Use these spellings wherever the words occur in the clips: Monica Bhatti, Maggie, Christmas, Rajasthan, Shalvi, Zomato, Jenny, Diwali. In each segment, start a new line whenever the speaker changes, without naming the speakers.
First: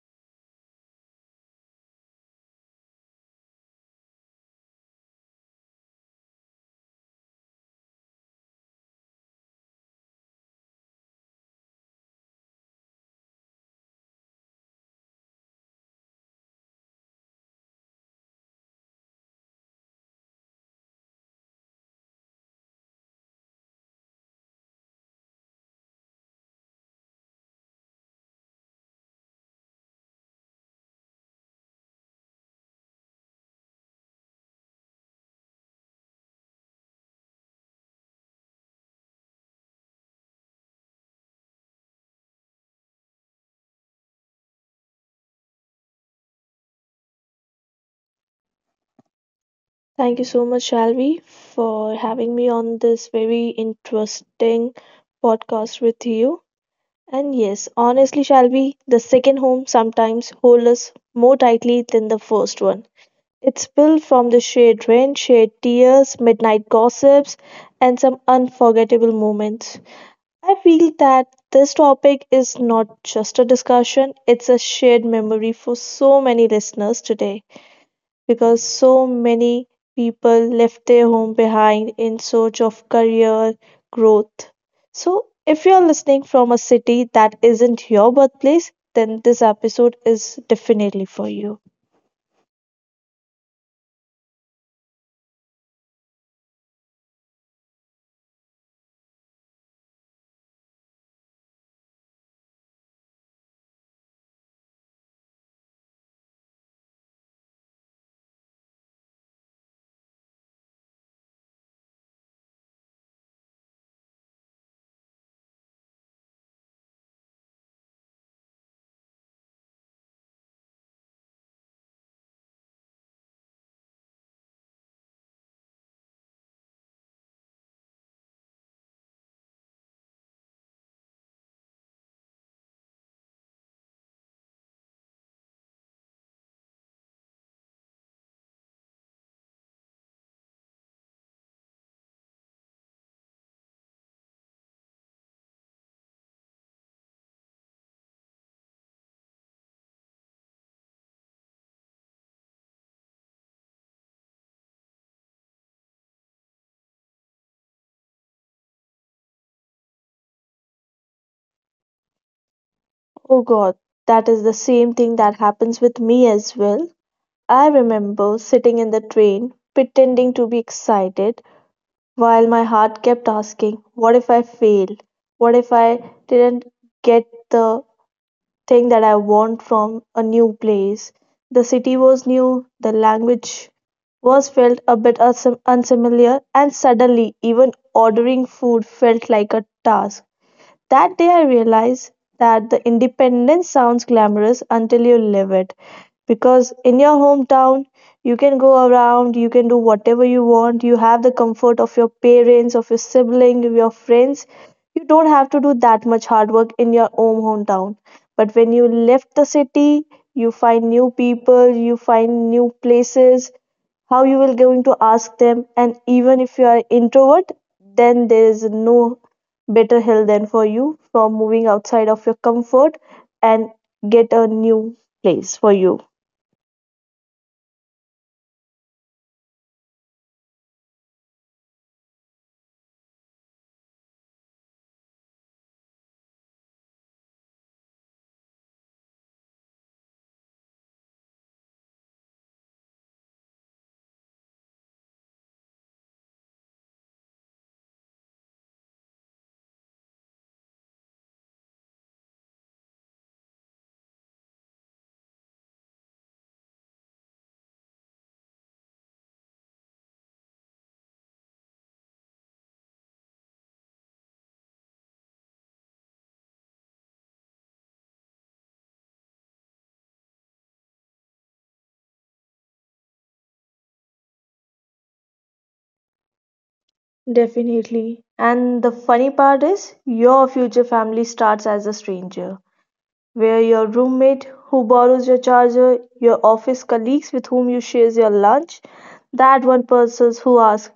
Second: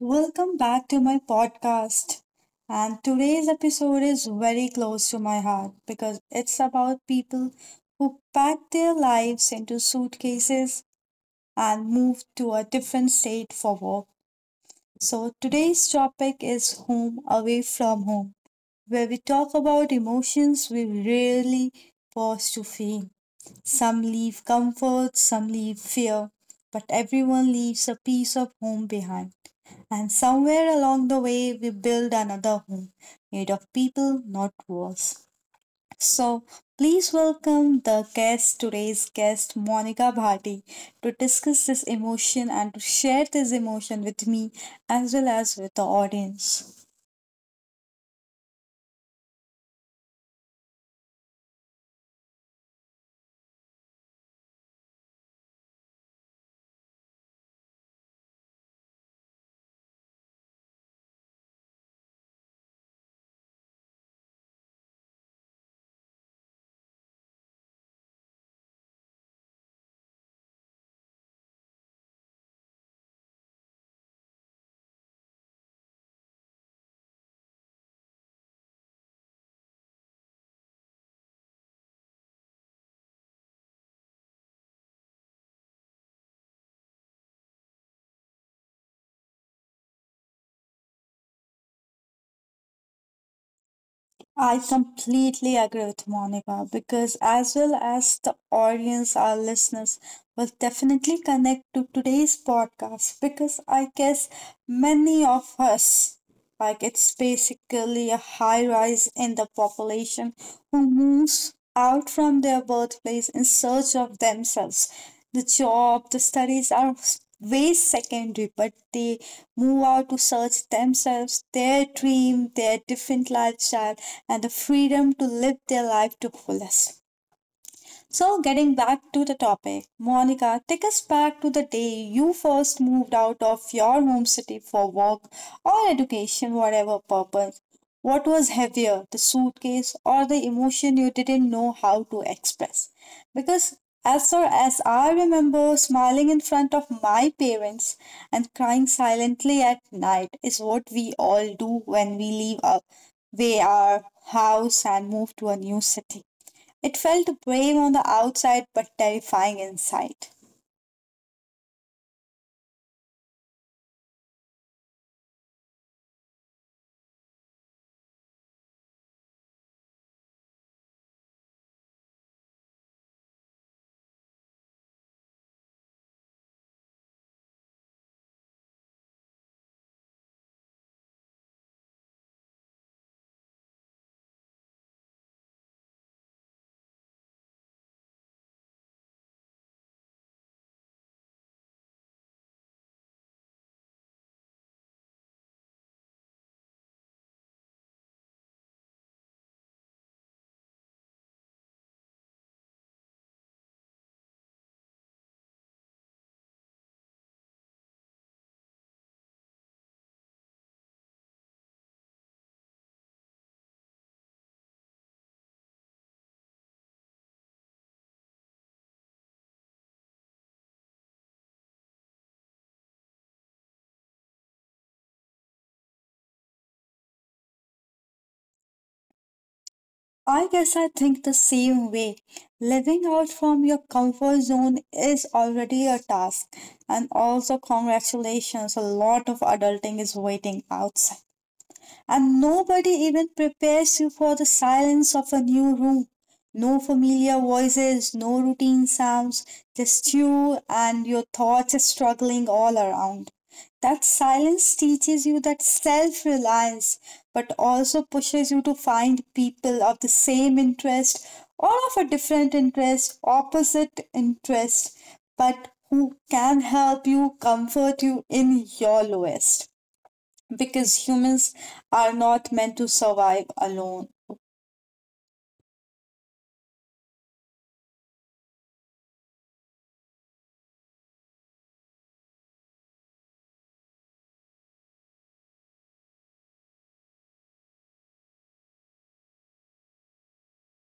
Welcome back to my podcast. And today's episode is very close to my heart because it's about people who pack their lives into suitcases and move to a different state for work. So today's topic is home away from home, where we talk about emotions we rarely pause to feel. Some leave comfort, some leave fear, but everyone leaves a piece of home behind. And somewhere along the way, we build another home made of people, not walls. So, please welcome the guest, today's guest, Monica Bhatti, to discuss this emotion and to share this emotion with me as well as with the audience.
Thank you so much, Shalvi, for having me on this very interesting podcast with you. And yes, honestly, Shalvi, the second home sometimes holds us more tightly than the first one. It's built from the shared rain, shared tears, midnight gossips, and some unforgettable moments. I feel that this topic is not just a discussion, it's a shared memory for so many listeners today because so many people left their home behind in search of career growth. So, if you're listening from a city that isn't your birthplace, then this episode is definitely for you.
I completely agree with Monica because, as well as the audience, our listeners will definitely connect to today's podcast because I guess many of us like it's basically a high rise in the population who moves out from their birthplace in search of themselves. The job, the studies are way secondary, but they move out to search themselves, their dream, their different lifestyle, and the freedom to live their life to fullest. So, getting back to the topic, Monica, take us back to the day you first moved out of your home city for work or education, whatever purpose. What was heavier, the suitcase or the emotion you didn't know how to express? Because as far as I remember, smiling in front of my parents and crying silently at night is what we all do when we leave our house and move to a new city. It felt brave on the outside but terrifying inside.
Oh god, that is the same thing that happens with me as well. I remember sitting in the train, pretending to be excited, while my heart kept asking, what if I fail? What if I didn't get the thing that I want from a new place. The city was new, the language was felt a bit unfamiliar, and suddenly, even ordering food felt like a task. That day I realized that the independence sounds glamorous until you live it. Because in your hometown, you can go around, you can do whatever you want, you have the comfort of your parents, of your sibling, of your friends. You don't have to do that much hard work in your own hometown. But when you left the city, you find new people, you find new places, how you will going to ask them, and even if you are introvert, then there is no better help than for you from moving outside of your comfort and get a new place for you.
I guess I think the same way. Living out from your comfort zone is already a task. And also, congratulations, a lot of adulting is waiting outside. And nobody even prepares you for the silence of a new room. No familiar voices, no routine sounds, just you and your thoughts struggling all around. That silence teaches you that self reliance, but also pushes you to find people of the same interest or of a different interest, opposite interest, but who can help you, comfort you in your lowest because humans are not meant to survive alone.
Definitely. And the funny part is your future family starts as a stranger. Where your roommate who borrows your charger, your office colleagues with whom you share your lunch, that one person who asks,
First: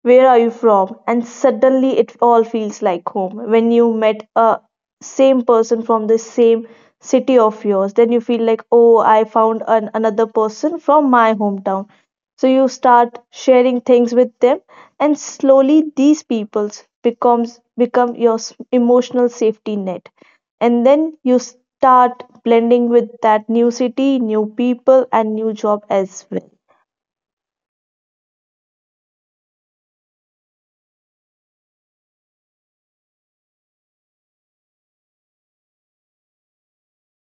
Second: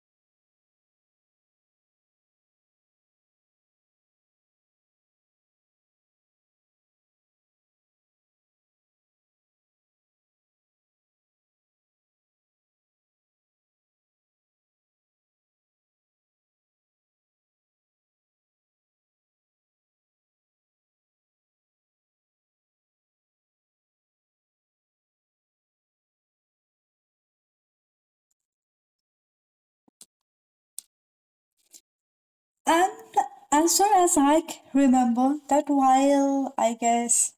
where are you from? And suddenly it all feels like home. When you met a same person from the same city of yours, then you feel like, oh, I found an, another person from my hometown. So you start sharing things with them, and slowly these peoples become your emotional safety net, and then you start blending with that new city, new people, and new job as well.
And as far as I remember, that while I guess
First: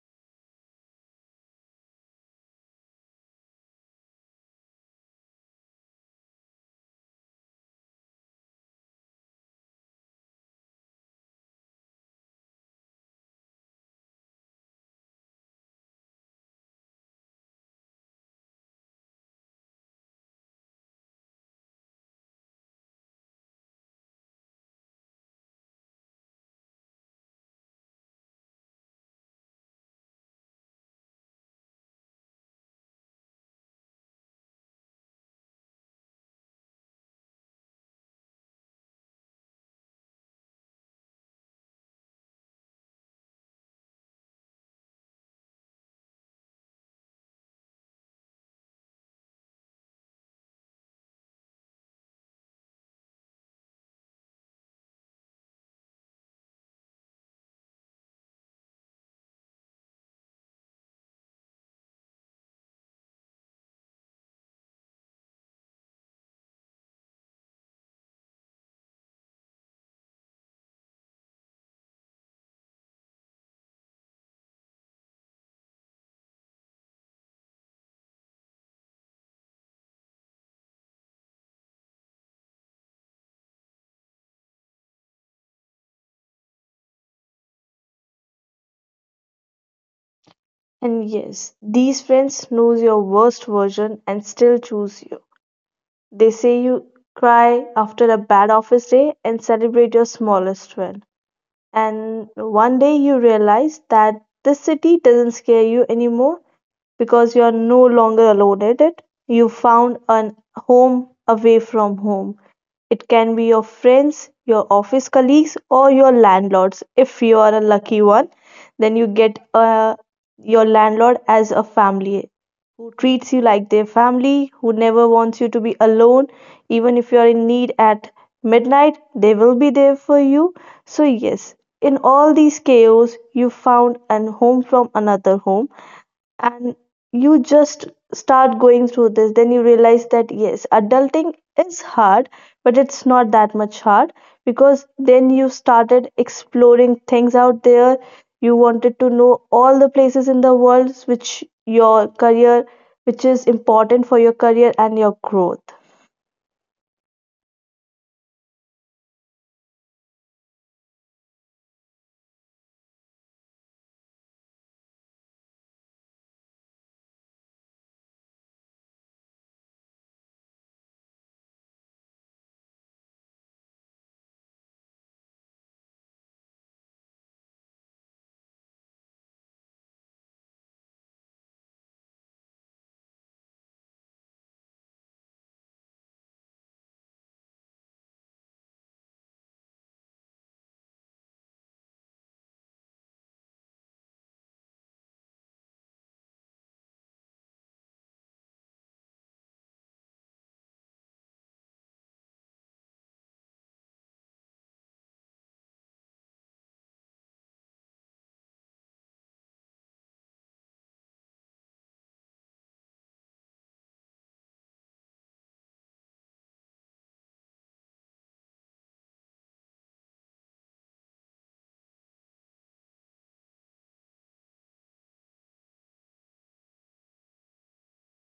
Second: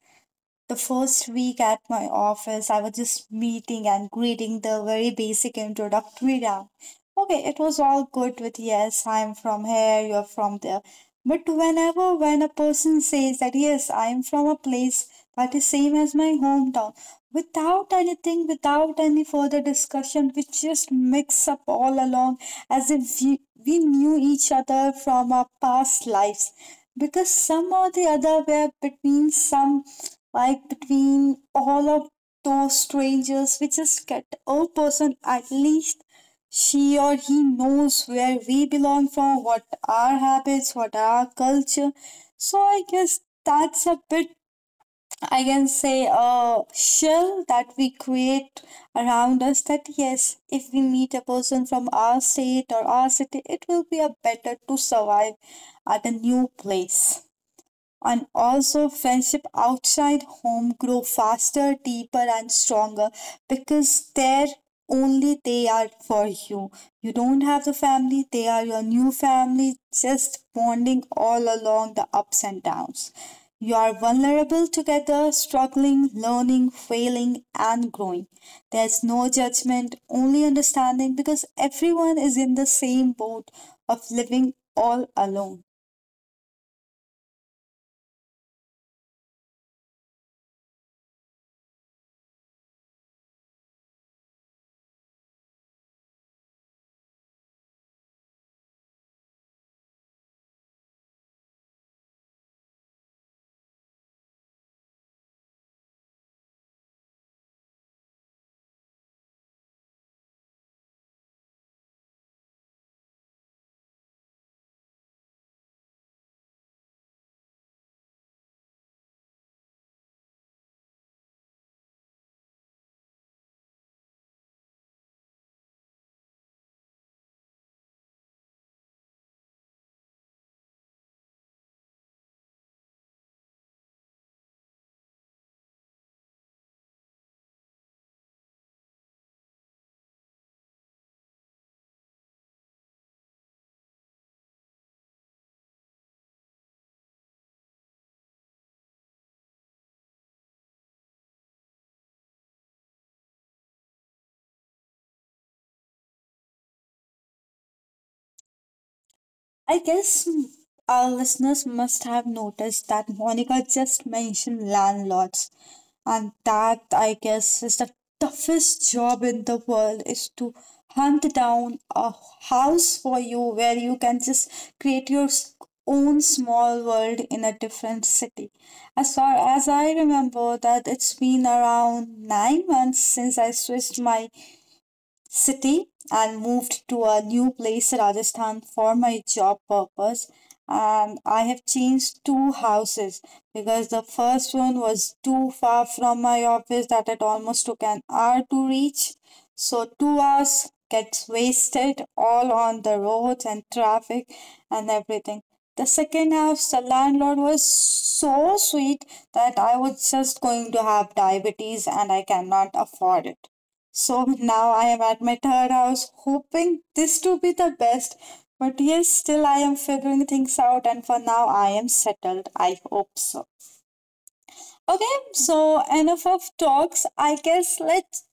the first week at my office, I was just meeting and greeting the very basic introductory round. Okay, it was all good with yes, I'm from here, you're from there. But whenever when a person says that yes, I'm from a place that is same as my hometown, without anything, without any further discussion, we just mix up all along as if we knew each other from our past lives because some or the other were between some, like between all of those strangers, we just get a person. At least she or he knows where we belong from, what our habits, what our culture. So I guess that's a bit, I can say, a shell that we create around us that yes, if we meet a person from our state or our city, it will be a better to survive at a new place. And also friendship outside home grow faster, deeper and stronger because there only they are for you. You don't have the family, they are your new family, just bonding all along the ups and downs. You are vulnerable together, struggling, learning, failing and growing. There's no judgment, only understanding because everyone is in the same boat of living all alone.
And yes, these friends knows your worst version and still choose you. They say you cry after a bad office day and celebrate your smallest win. And one day you realize that this city doesn't scare you anymore, because you are no longer alone in it. You found a home away from home. It can be your friends, your office colleagues, or your landlords. If you are a lucky one, then you get your landlord as a family who treats you like their family, who never wants you to be alone. Even if you are in need at midnight, they will be there for you. So, yes, in all these chaos, you found an home from another home, and you just start going through this, then you realize that yes, adulting is hard, but it's not that much hard, because then you started exploring things out there. You wanted to know all the places in the world which your career, which is important for your career and your growth.
I guess our listeners must have noticed that Monica just mentioned landlords, and that I guess is the toughest job in the world, is to hunt down a house for you where you can just create your own small world in a different city. As far as I remember, that it's been around 9 months since I switched my city and moved to a new place, Rajasthan, for my job purpose. And I have changed two houses because the first one was too far from my office that it almost took an hour to reach. So, 2 hours gets wasted all on the roads and traffic and everything. The second house, the landlord was so sweet that I was just going to have diabetes and I cannot afford it. So now I am at my third house, hoping this to be the best. But yes, still I am figuring things out, and for now I am settled. I hope so. Okay, so enough of talks. I guess let's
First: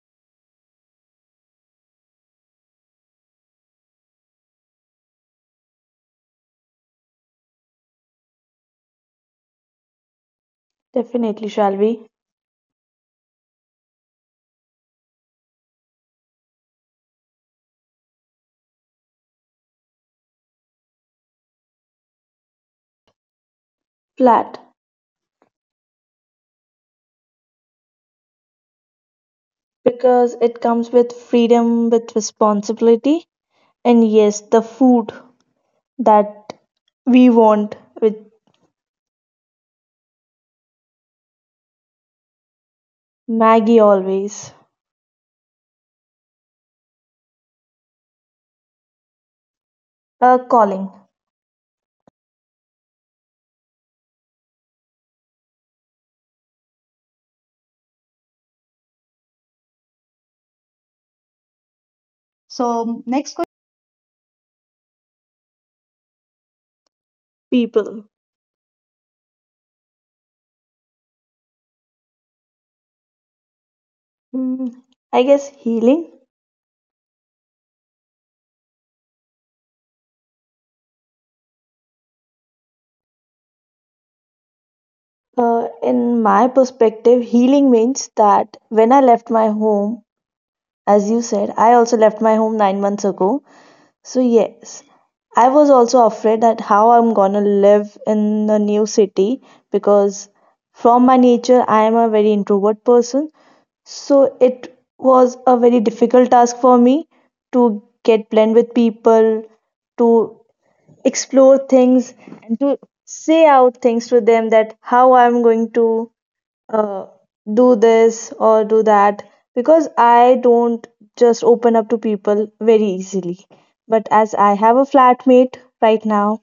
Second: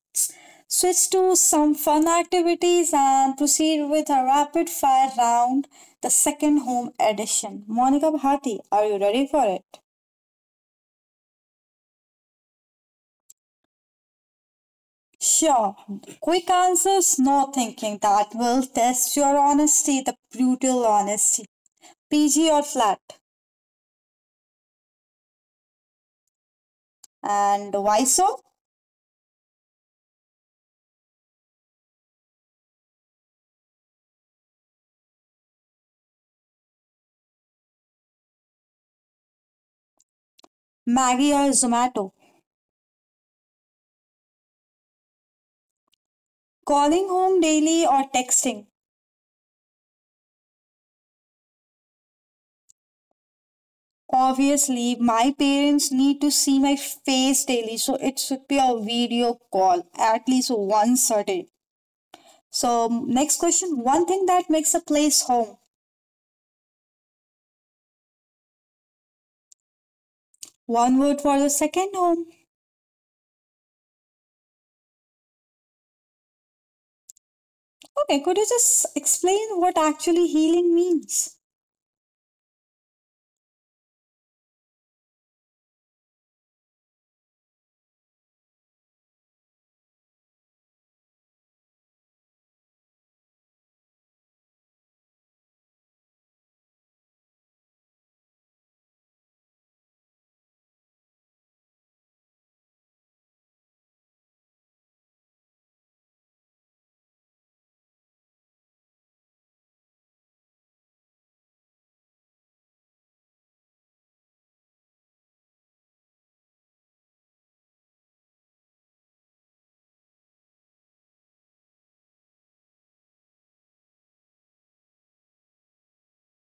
switch to some fun activities and proceed with a rapid fire round, the second home edition. Monica Bhati, are you ready for it?
Definitely, shall we
Sure. Quick answers, no thinking. That will test your honesty, the brutal honesty. PG or flat.
flat.
And why so?
Because it comes with freedom with responsibility, and yes, the food that we want with.
Maggie or Zomato.
Maggie always.
Calling home daily or texting.
Calling.
Obviously, my parents need to see my face daily, so it should be a video call at least once a day. So,
So,
next
next question.
question, one thing that makes a place home.
People.
One word for the second home.
Mm, I guess healing.
Okay, could you just explain what actually healing means?
In my perspective, healing means that when I left my home, as you said, I also left my home 9 months ago. So, yes, I was also afraid that how I'm gonna live in the new city, because from my nature, I am a very introvert person. So, it was a very difficult task for me to get blend with people, to explore things, and to say out things to them that how I'm going to uh, do this or do that, because I don't just open up to people very easily. But as I have a flatmate right now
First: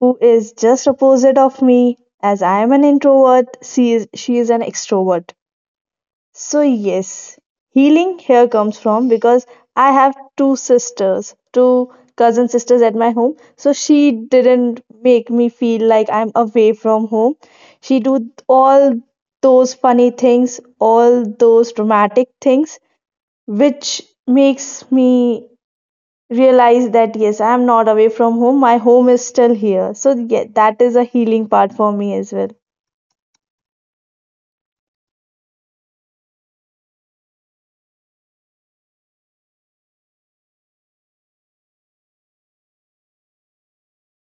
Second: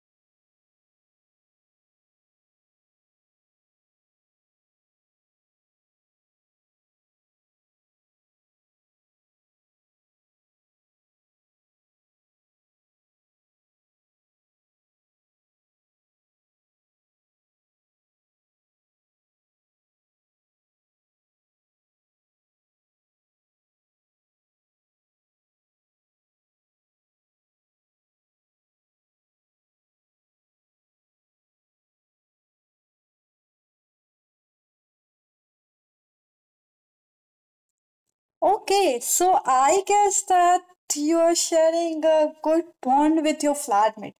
who is just opposite of me, as I am an introvert, she is an extrovert. So yes, healing here comes from because I have two sisters, two cousin sisters at my home. So she didn't make me feel like I'm away from home. She do all those funny things, all those dramatic things, which makes me realize that yes, I'm not away from home. My home is still here. So yeah, that is a healing part for me as well.
Okay, so I guess that you are sharing a good bond with your flatmate.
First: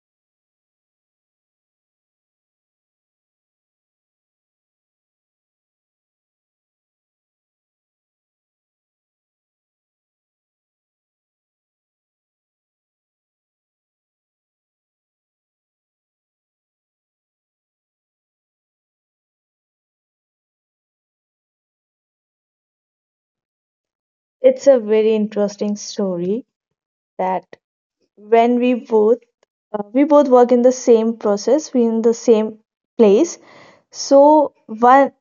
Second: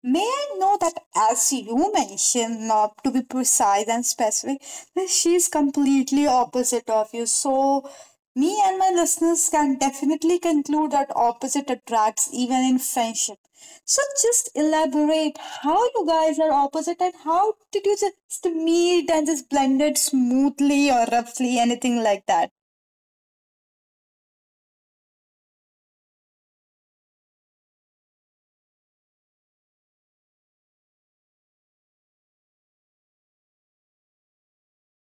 May I know that as you mentioned, to be precise and specific, that she's completely opposite of you. So me and my listeners can definitely conclude that opposite attracts even in friendship. So just elaborate how you guys are opposite and how did you just meet and just blended smoothly or roughly anything like that?
It's a very interesting story that when we both work in the same process, we in the same place. So one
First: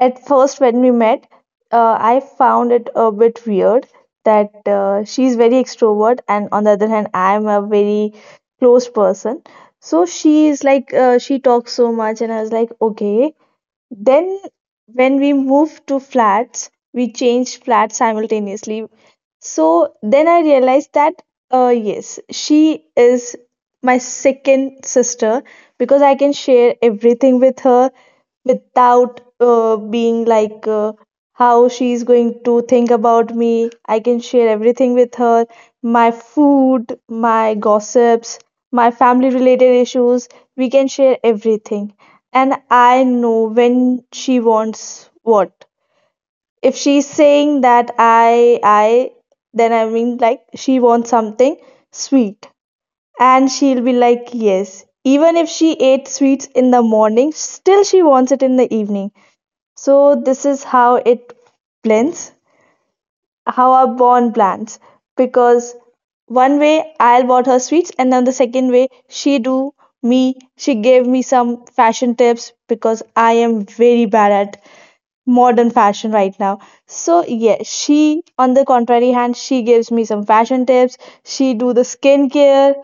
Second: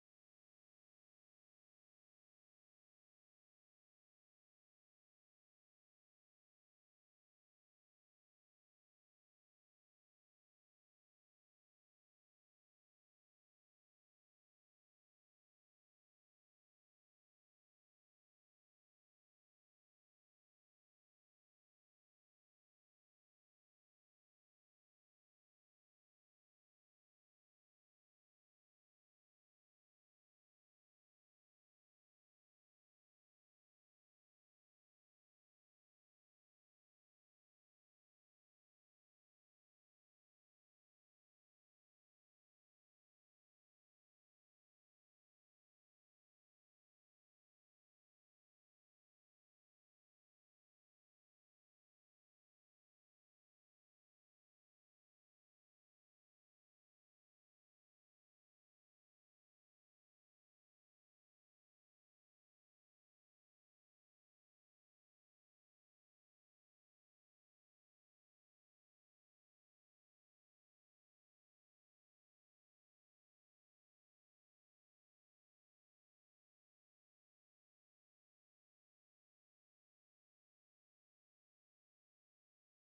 at first when we met, I found it a bit weird that she's very extrovert and on the other hand I'm a very close person. So she is like, she talks so much and I was like, okay. Then, when we moved to flats, we changed flats simultaneously. So then I realized that, yes, she is my second sister, because I can share everything with her without being like how she's going to think about me. I can share everything with her, my food, my gossips, my family related issues. We can share everything. And I know when she wants what. If she's saying that I, then I mean like she wants something sweet. And she'll be like, yes. Even if she ate sweets in the morning, still she wants it in the evening. So this is how it blends, how our bond blends. Because one way I'll bought her sweets, and then the second way she do me. She gave me some fashion tips because I am very bad at modern fashion right now. So yeah, she on the contrary hand, she gives me some fashion tips. She do the skincare,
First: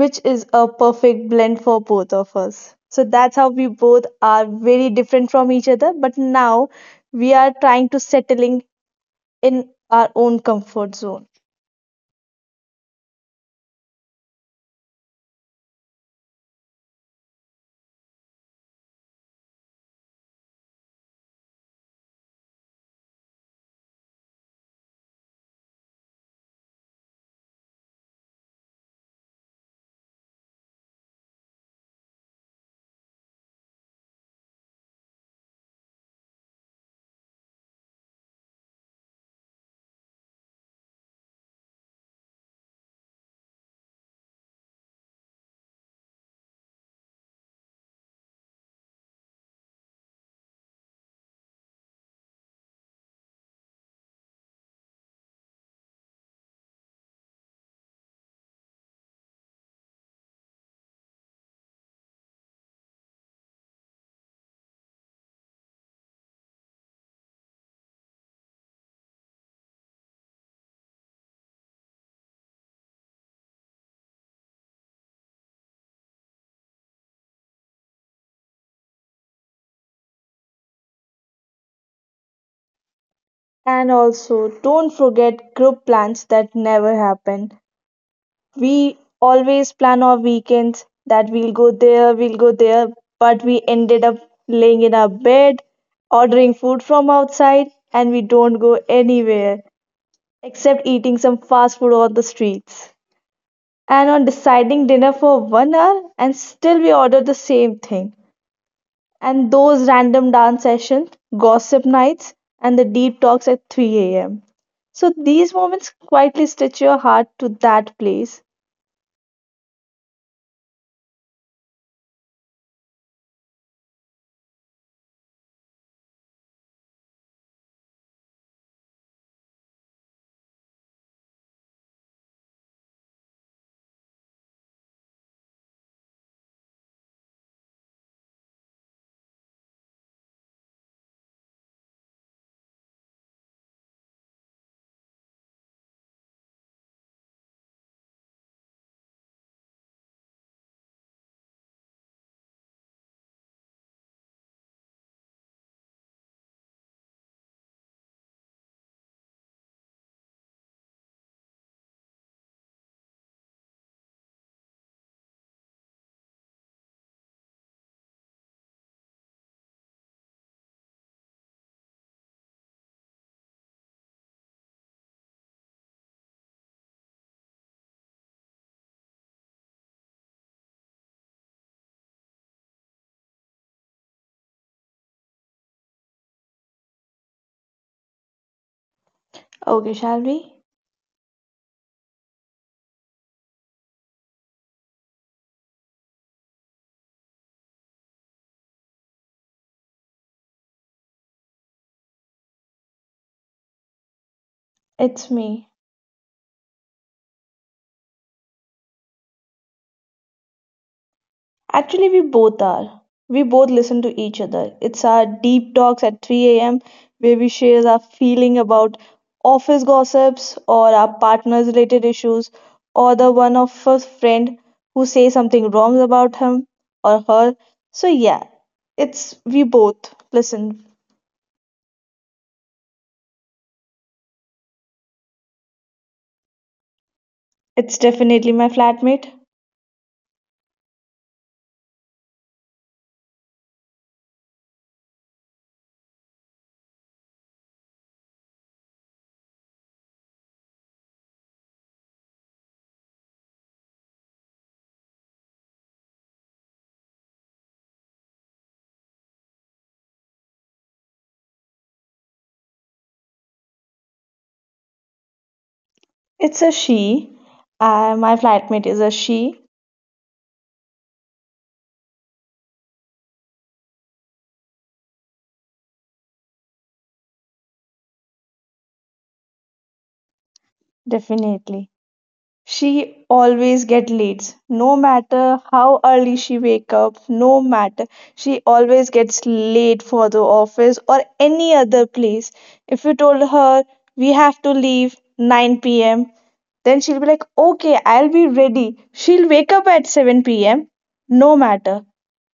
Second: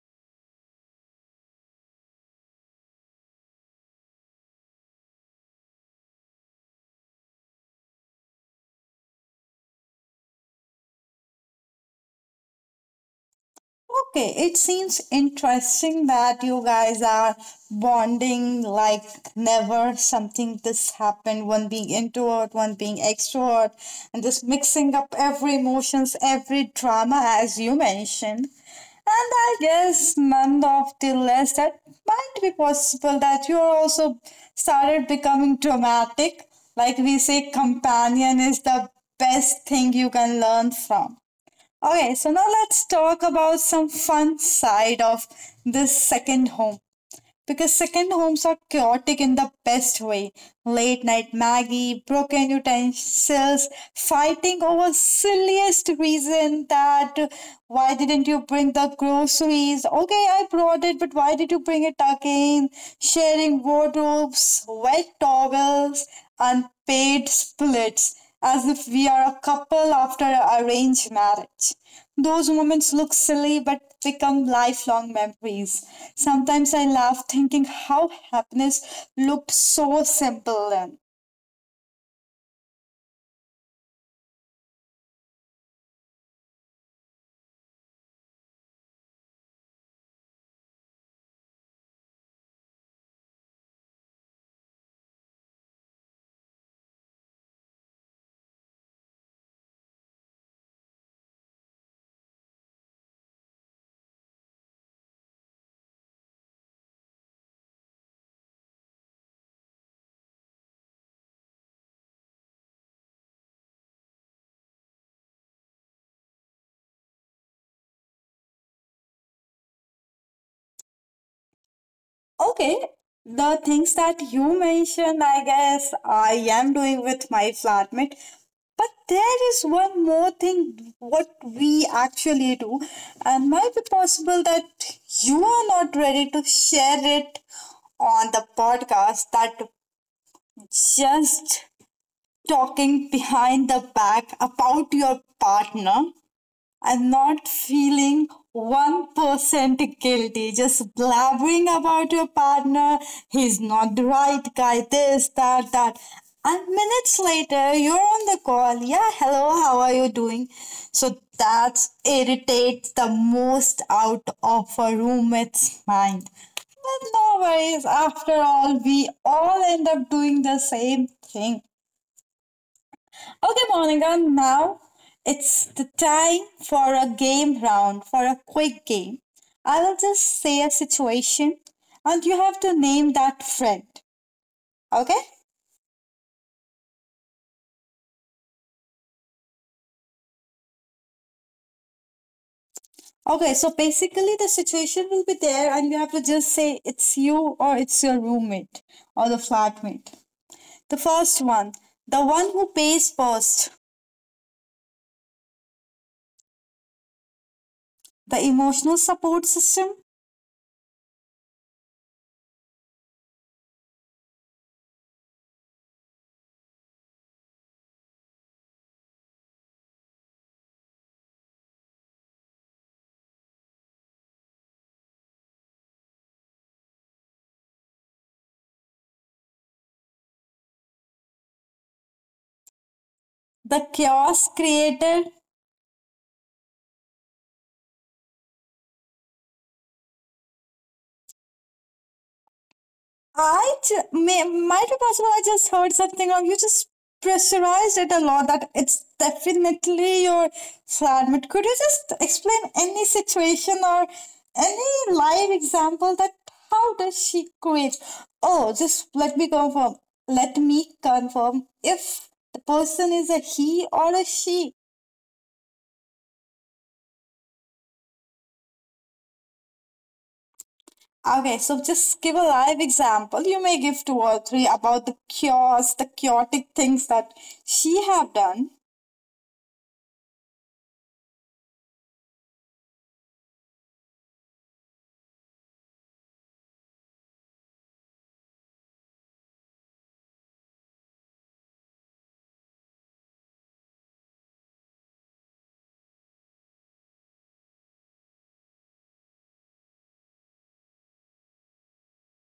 which is a perfect blend for both of us. So that's how we both are very different from each other, but now we are trying to settling in our own comfort zone.
Okay, it seems interesting that you guys are bonding like never. Something this happened, one being introvert, one being extrovert, and just mixing up every emotions, every drama, as you mentioned. And I guess none of the less that might be possible that you are also started becoming dramatic. Like we say, companion is the best thing you can learn from. Okay, so now let's talk about some fun side of this second home. Because second homes are chaotic in the best way. Late night Maggie, broken utensils, fighting over silliest reason that why didn't you bring the groceries? Okay, I brought it, but why did you bring it again? Sharing wardrobes, wet towels, unpaid splits as if we are a couple after an arranged marriage. Those moments look silly but become lifelong memories. Sometimes I laugh thinking how happiness looked so simple then.
And also, don't forget group plans that never happen. We always plan our weekends that we'll go there, but we ended up laying in our bed, ordering food from outside, and we don't go anywhere except eating some fast food on the streets. And on deciding dinner for one hour and still we order the same thing. And those random dance sessions, gossip nights, and the deep talks at 3 a.m. So these moments quietly stitch your heart to that place.
Okay, the things that you mentioned, I guess I am doing with my flatmate. But there is one more thing what we actually do, and might be possible that you are not ready to share it on the podcast, that just talking behind the back about your partner and not feeling 1% guilty, just blabbering about your partner. He's not the right guy, this, that, that. And minutes later, you're on the call. Yeah, hello, how are you doing? So that irritates the most out of a roommate's mind. But no worries, after all, we all end up doing the same thing. Okay, Monica, now it's the time for a game round, for a quick game. I will just say a situation and you have to name that friend. Okay?
Okay, shall we?
Okay, so basically the situation will be there and you have to just say it's you or it's your roommate or the flatmate. The first one, the one who pays first,
It's me.
the emotional support system,
Actually, we both are. We both listen to each other. It's our deep talks at 3 a.m. where we share our feeling about office gossips or our partners related issues or the one of a friend who says something wrong about him or her. So yeah, it's we both listen.
the chaos creator,
It's definitely my flatmate.
I might be possible. I just heard something wrong. You just pressurized it a lot. That it's definitely your flatmate. Could you just explain any situation or any live example that how does she quit? Oh, just let me confirm. Let me confirm if the person is a he or a she.
It's a she. My flatmate is a she,
Okay, so just give a live example. You may give two or three about the chaos, the chaotic things that she have done.
definitely. She always get late. No matter how early she wake up, no matter she always gets late for the office or any other place. If you told her we have to leave 9 p.m., then she'll be like, "Okay, I'll be ready." She'll wake up at 7 p.m. No matter.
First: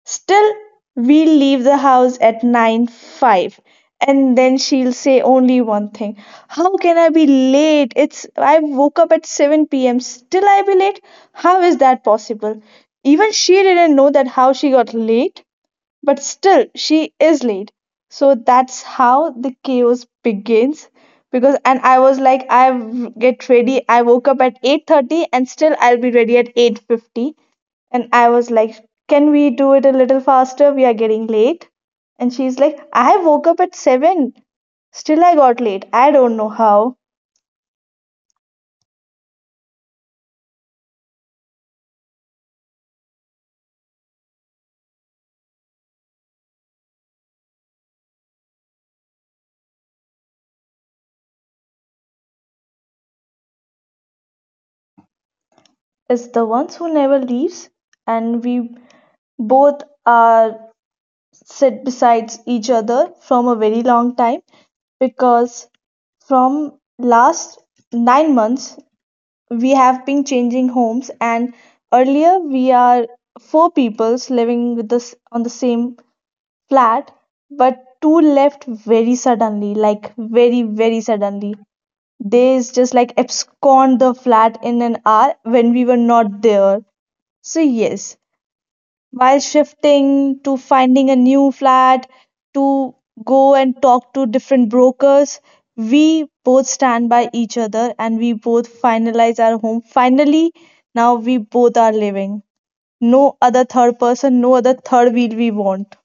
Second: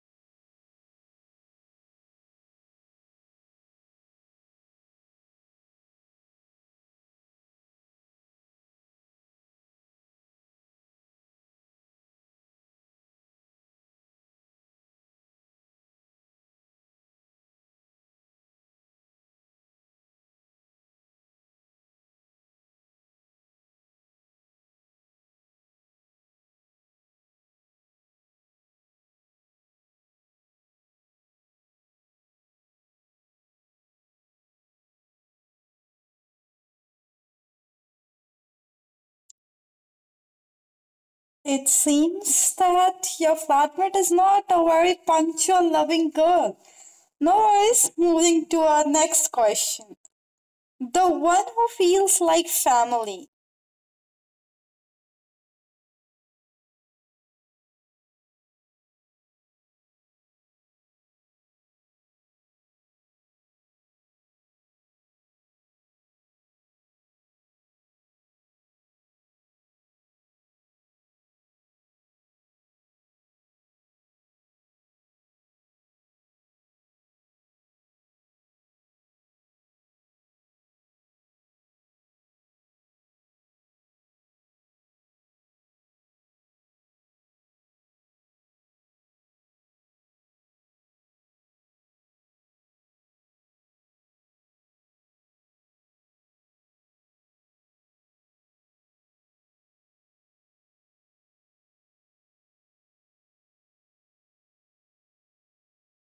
Still, we'll leave the house at nine five, and then she'll say only one thing. How can I be late? It's I woke up at 7 p.m. Still I be late? How is that possible? Even she didn't know that how she got late. But still, she is late. So that's how the chaos begins. Because and I was like, get ready. I woke up at 8:30 and still I'll be ready at 8:50. And I was like, can we do it a little faster? We are getting late. And she's like, I woke up at 7. Still, I got late. I don't know how.
It seems that your flatmate is not a very punctual, loving girl. No worries, moving to our next question. The one who feels like family.
It's the ones who never leaves, and we both are sit besides each other from a very long time, because from last 9 months we have been changing homes, and earlier we are four peoples living with us on the same flat, but two left very suddenly, like very suddenly. They is just like abscond the flat in an hour when we were not there. So yes, while shifting to finding a new flat, to go and talk to different brokers, we both stand by each other and we both finalize our home finally. Now we both are living, no other third person, no other third wheel we want.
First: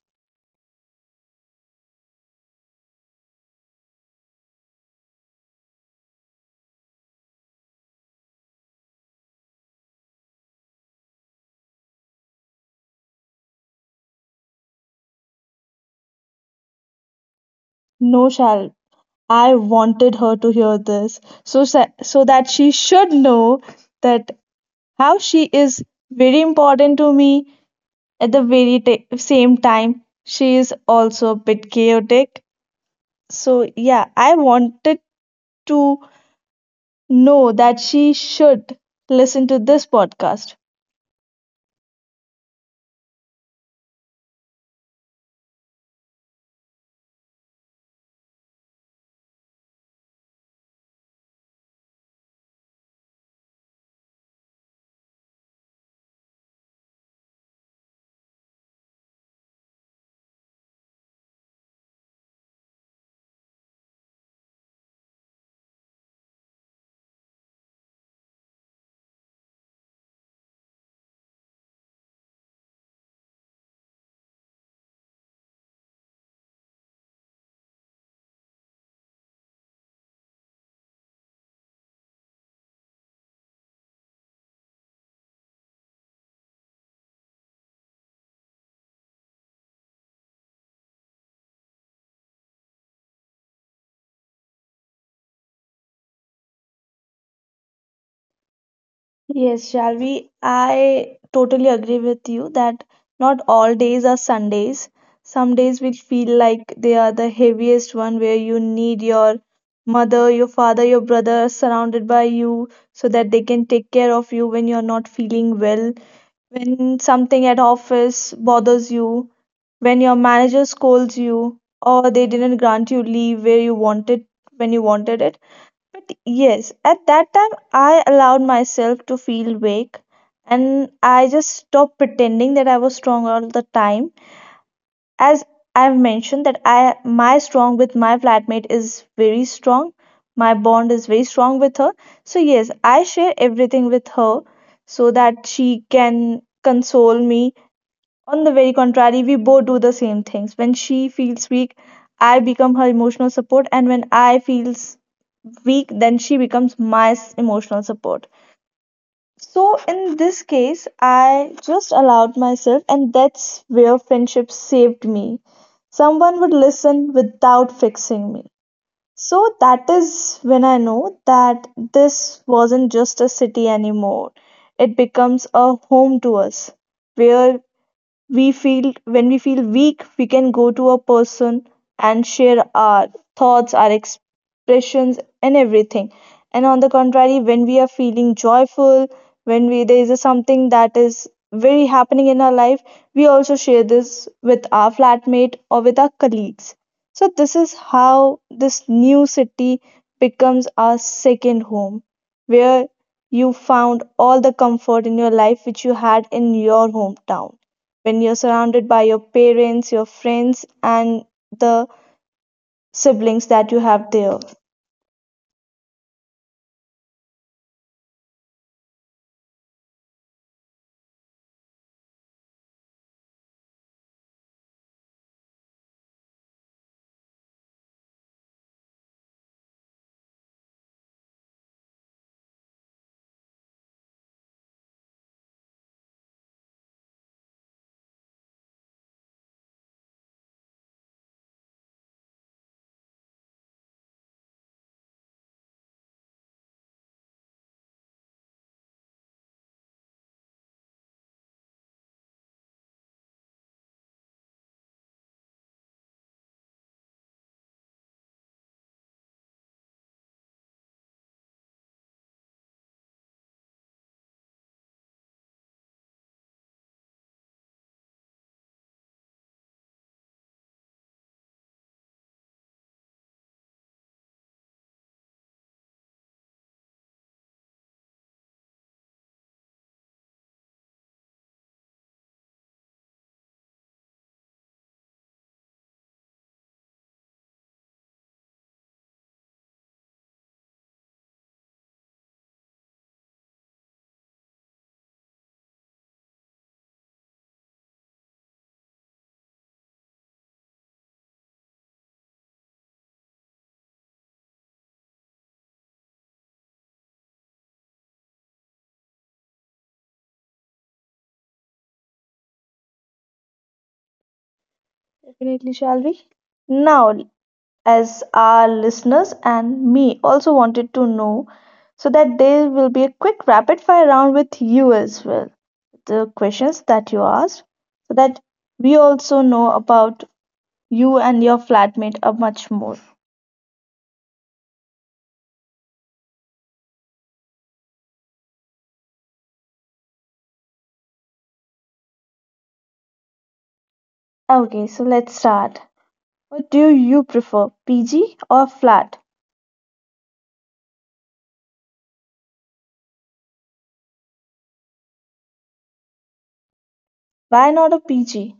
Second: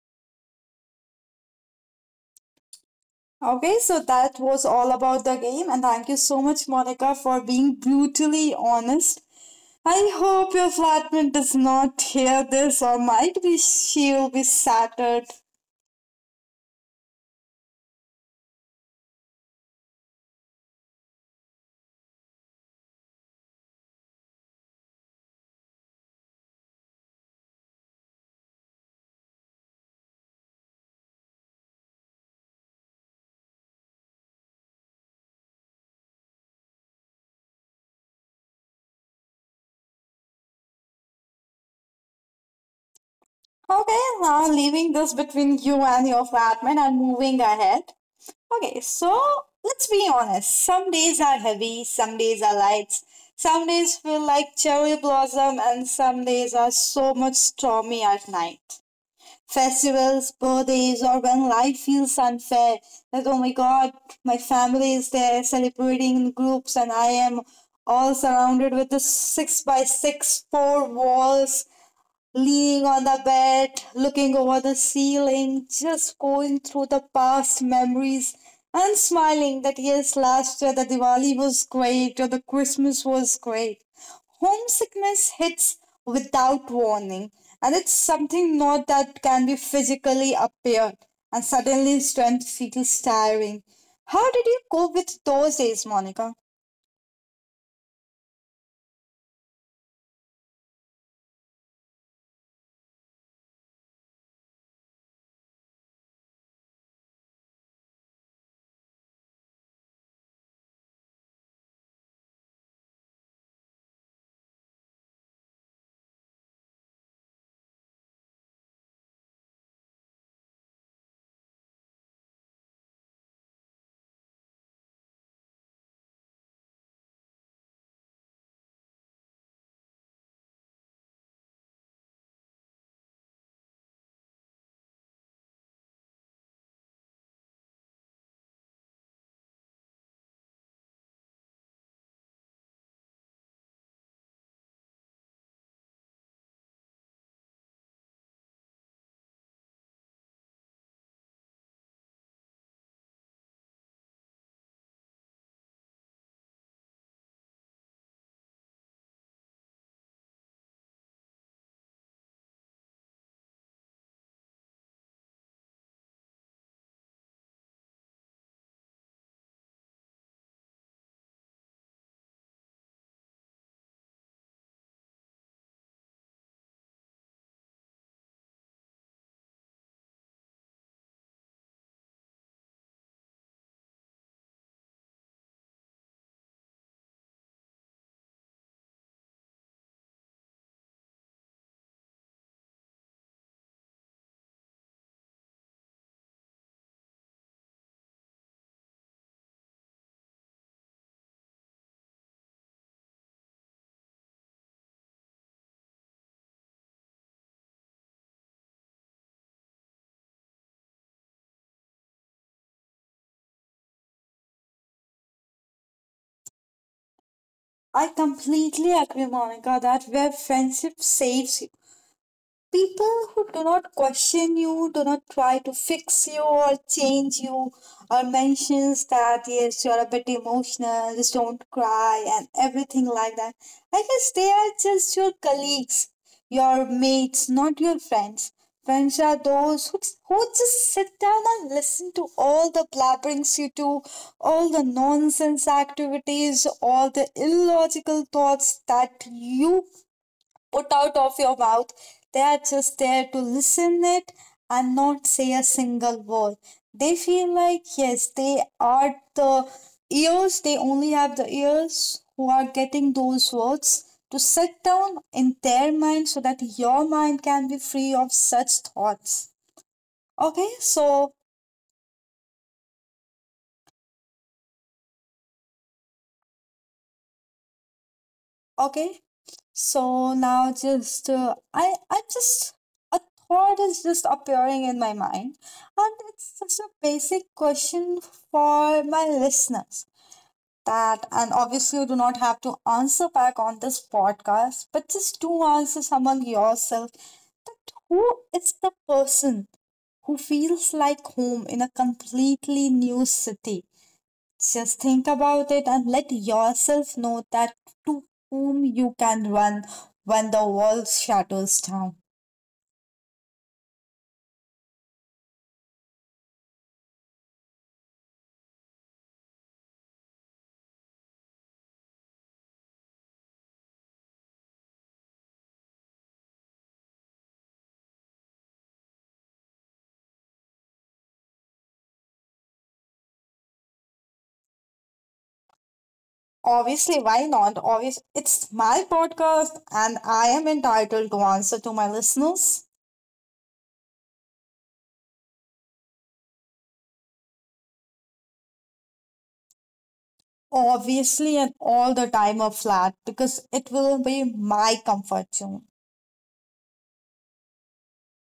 Okay, so that was all about the game, and thank you so much, Monica, for being brutally honest. I hope your flatmate does not hear this, or might be she will be shattered.
No, shall I wanted her to hear this, so so that she should know that how she is very important to me. At the very ta same time, she is also a bit chaotic. So, yeah, I wanted to know that she should listen to this podcast.
Okay, now leaving this between you and your flatmate and moving ahead. Okay, so let's be honest. Some days are heavy, some days are light, some days feel like cherry blossom, and some days are so much stormy at night. Festivals, birthdays, or when life feels unfair. Like, oh my god, my family is there celebrating in groups, and I am all surrounded with the six by six four walls, leaning on the bed, looking over the ceiling, just going through the past memories and smiling that yes, last year the Diwali was great or the Christmas was great. Homesickness hits without warning, and it's something not that can be physically appeared, and suddenly strength feels tiring. How did you cope with those days, Monica?
Yes, Shalvi, I totally agree with you that not all days are Sundays. Some days will feel like they are the heaviest one where you need your mother, your father, your brother surrounded by you so that they can take care of you when you're not feeling well. When something at office bothers you, when your manager scolds you, or they didn't grant you leave where you wanted when you wanted it. But yes, at that time I allowed myself to feel weak, and I just stopped pretending that I was strong all the time. As I've mentioned that I my strong with my flatmate is very strong. My bond is very strong with her. So yes, I share everything with her so that she can console me. On the very contrary, we both do the same things. When she feels weak, I become her emotional support, and when I feels weak, then she becomes my emotional support. So in this case, I just allowed myself, and that's where friendship saved me. Someone would listen without fixing me. So that is when I know that this wasn't just a city anymore. It becomes a home to us, where we feel, when we feel weak we can go to a person and share our thoughts, our expressions, and everything. And on the contrary, when we are feeling joyful, when we there is a something that is very happening in our life, we also share this with our flatmate or with our colleagues. So this is how this new city becomes our second home, where you found all the comfort in your life which you had in your hometown, when you're surrounded by your parents, your friends, and the siblings that you have there.
I completely agree, Monica, that where friendship saves you. People who do not question you, do not try to fix you or change you, or mentions that yes, you are a bit emotional, just don't cry, and everything like that. I guess they are just your colleagues, your mates, not your friends. Friends are those who just sit down and listen to all the blabberings you do, all the nonsense activities, all the illogical thoughts that you put out of your mouth. They are just there to listen it and not say a single word. They feel like, yes, they are the ears, they only have the ears who are getting those words to sit down in their mind so that your mind can be free of such thoughts. Okay, so, okay, So now just I just a thought is just appearing in my mind, and it's just a basic question for my listeners, that and obviously you do not have to answer back on this podcast, but just do answer among yourself who is the person who feels like home in a completely new city. Just think about it and let yourself know that to whom you can run when the world shatters down.
Definitely, shall we? Now, as our listeners and me also wanted to know, so that there will be a quick rapid fire round with you as well, the questions that you asked, so that we also know about you and your flatmate a much more.
Obviously, why not? Obvious, it's my podcast and I am entitled to answer to my listeners.
Okay, so let's start. What do you prefer, PG or flat?
Obviously, and all the time of flat, because it will be my comfort zone.
Why not a PG?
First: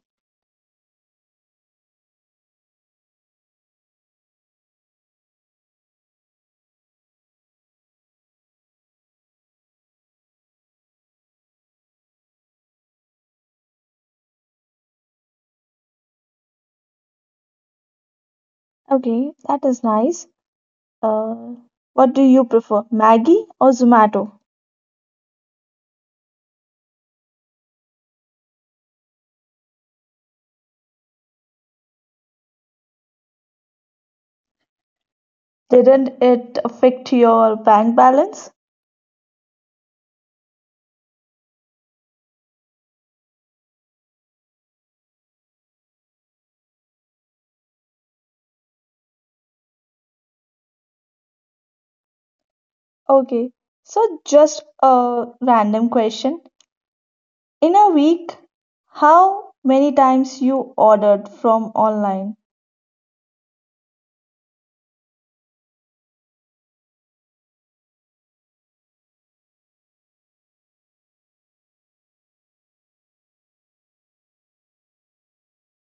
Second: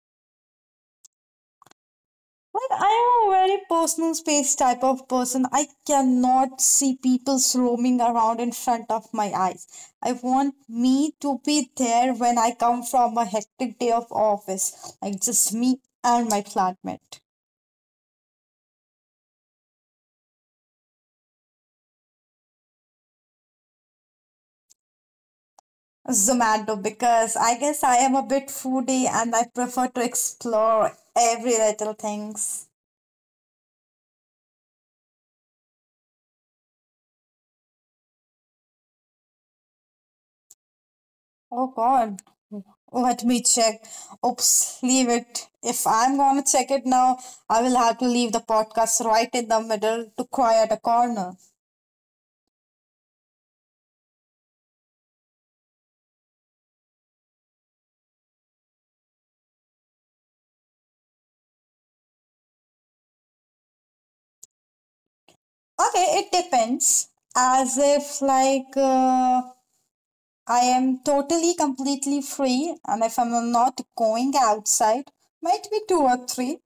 Well, I am a very personal space type of person. I cannot see people roaming around in front of my eyes. I want me to be there when I come from a hectic day of office, like just me and my flatmate.
Okay, that is nice. Uh, what do you prefer, Maggie or Zomato?
Zomato, because I guess I am a bit foodie and I prefer to explore every little things.
Didn't it affect your bank balance?
Oh God, let me check. Oops, leave it. If I'm gonna check it now, I will have to leave the podcast right in the middle to quiet a corner.
Okay, so just a random question. In a week, how many times you ordered from online?
Okay, it depends. As if, like, I am totally completely free, and if I'm not going outside, might be two or three.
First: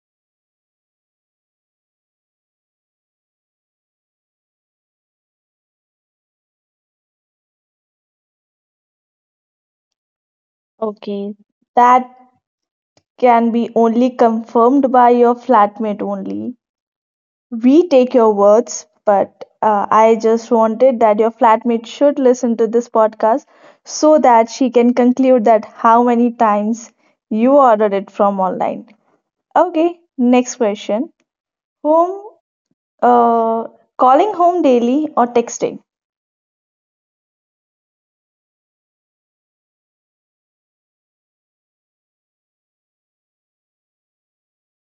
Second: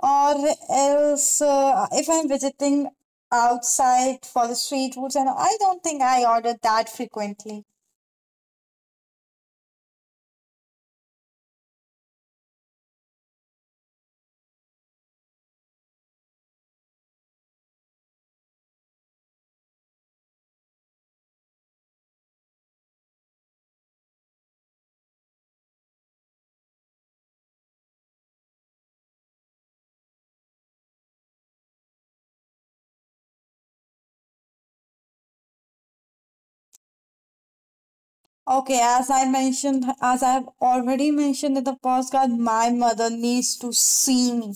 Or else, if I'm visiting outside for the street foods, and I don't think I order that frequently.
Okay, that can be only confirmed by your flatmate only. We take your words, but I just wanted that your flatmate should listen to this podcast so that she can conclude that how many times you ordered it from online. Okay, next question. Home, uh, calling home daily or texting?
Okay, as I mentioned, as I've already mentioned in the podcast, my mother needs to see me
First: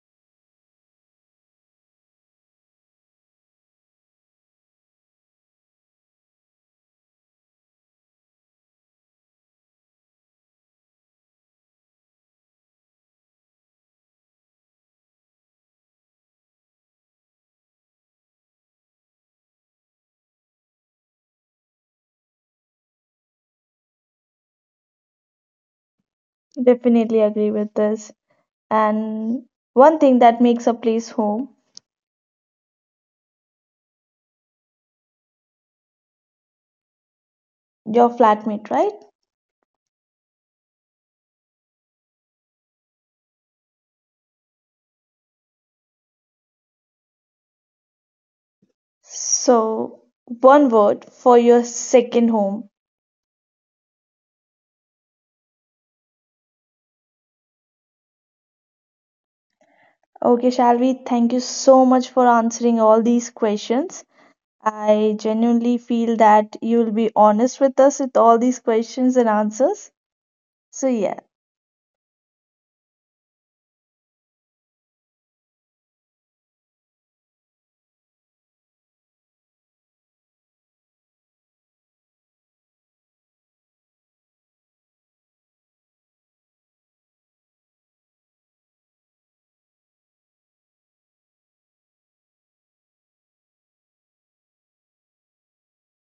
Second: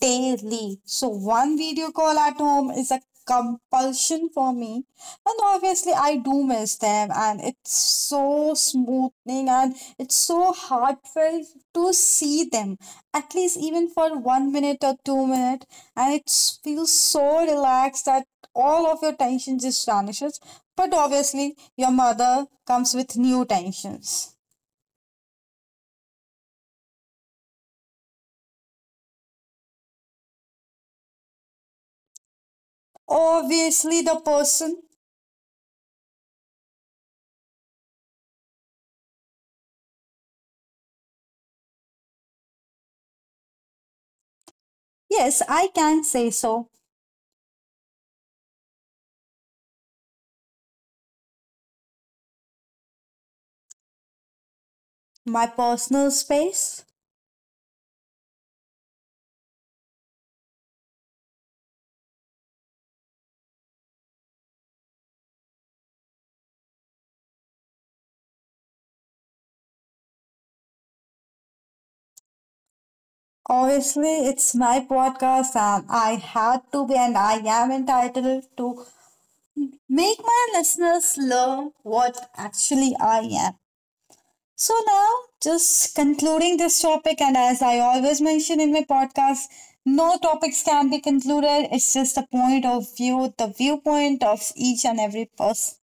daily. So, one video call at home is a compulsion for me. And obviously, I do miss them, and it's so smoothing and it's so heartfelt to see them, at least even for one minute or 2 minutes. And it feels so relaxed that all of your tension just vanishes. But obviously, your mother comes with new tensions.
Definitely agree with this. And one thing that makes a place home,
Obviously, the person,
your flatmate, right?
yes, I can say so,
So, one word for your second home.
my personal space.
Okay, Shalvi, thank you so much for answering all these questions. I genuinely feel that you'll be honest with us with all these questions and answers. So yeah,
Obviously, it's my podcast, and I had to be, and I am entitled to make my listeners learn what actually I am. So, now just concluding this topic, and as I always mention in my podcast, no topics can be concluded, it's just the point of view, the viewpoint of each and every person.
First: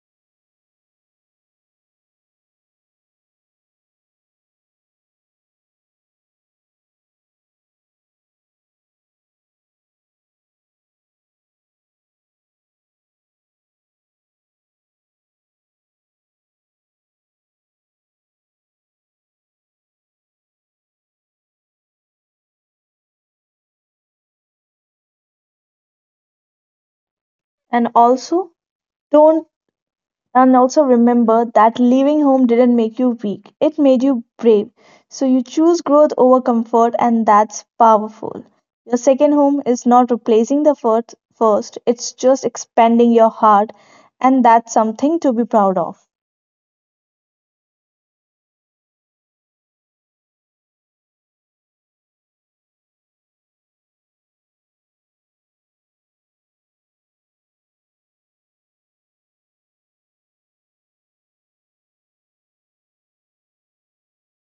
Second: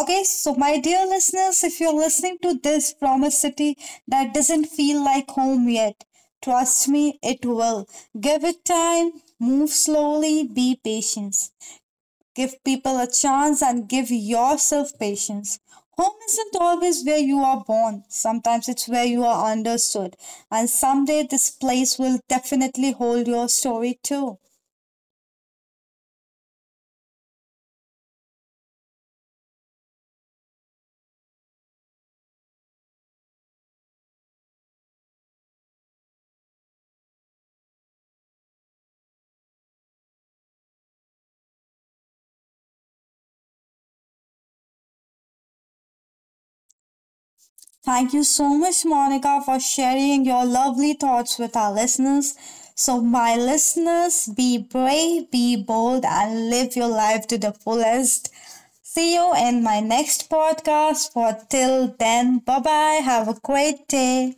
Okay, so my dear listeners, if you're listening to this from a city that doesn't feel like home yet, trust me, it will. Give it time, move slowly, be patient. Give people a chance and give yourself patience. Home isn't always where you are born, sometimes it's where you are understood, and someday this place will definitely hold your story too.
and also don't and also remember that leaving home didn't make you weak. It made you brave. So you choose growth over comfort and that's powerful. Your second home is not replacing the first. It's just expanding your heart and that's something to be proud of.
Thank you so much, Monica, for sharing your lovely thoughts with our listeners. So, my listeners, be brave, be bold, and live your life to the fullest. See you in my next podcast. For till then, bye bye. Have a great day.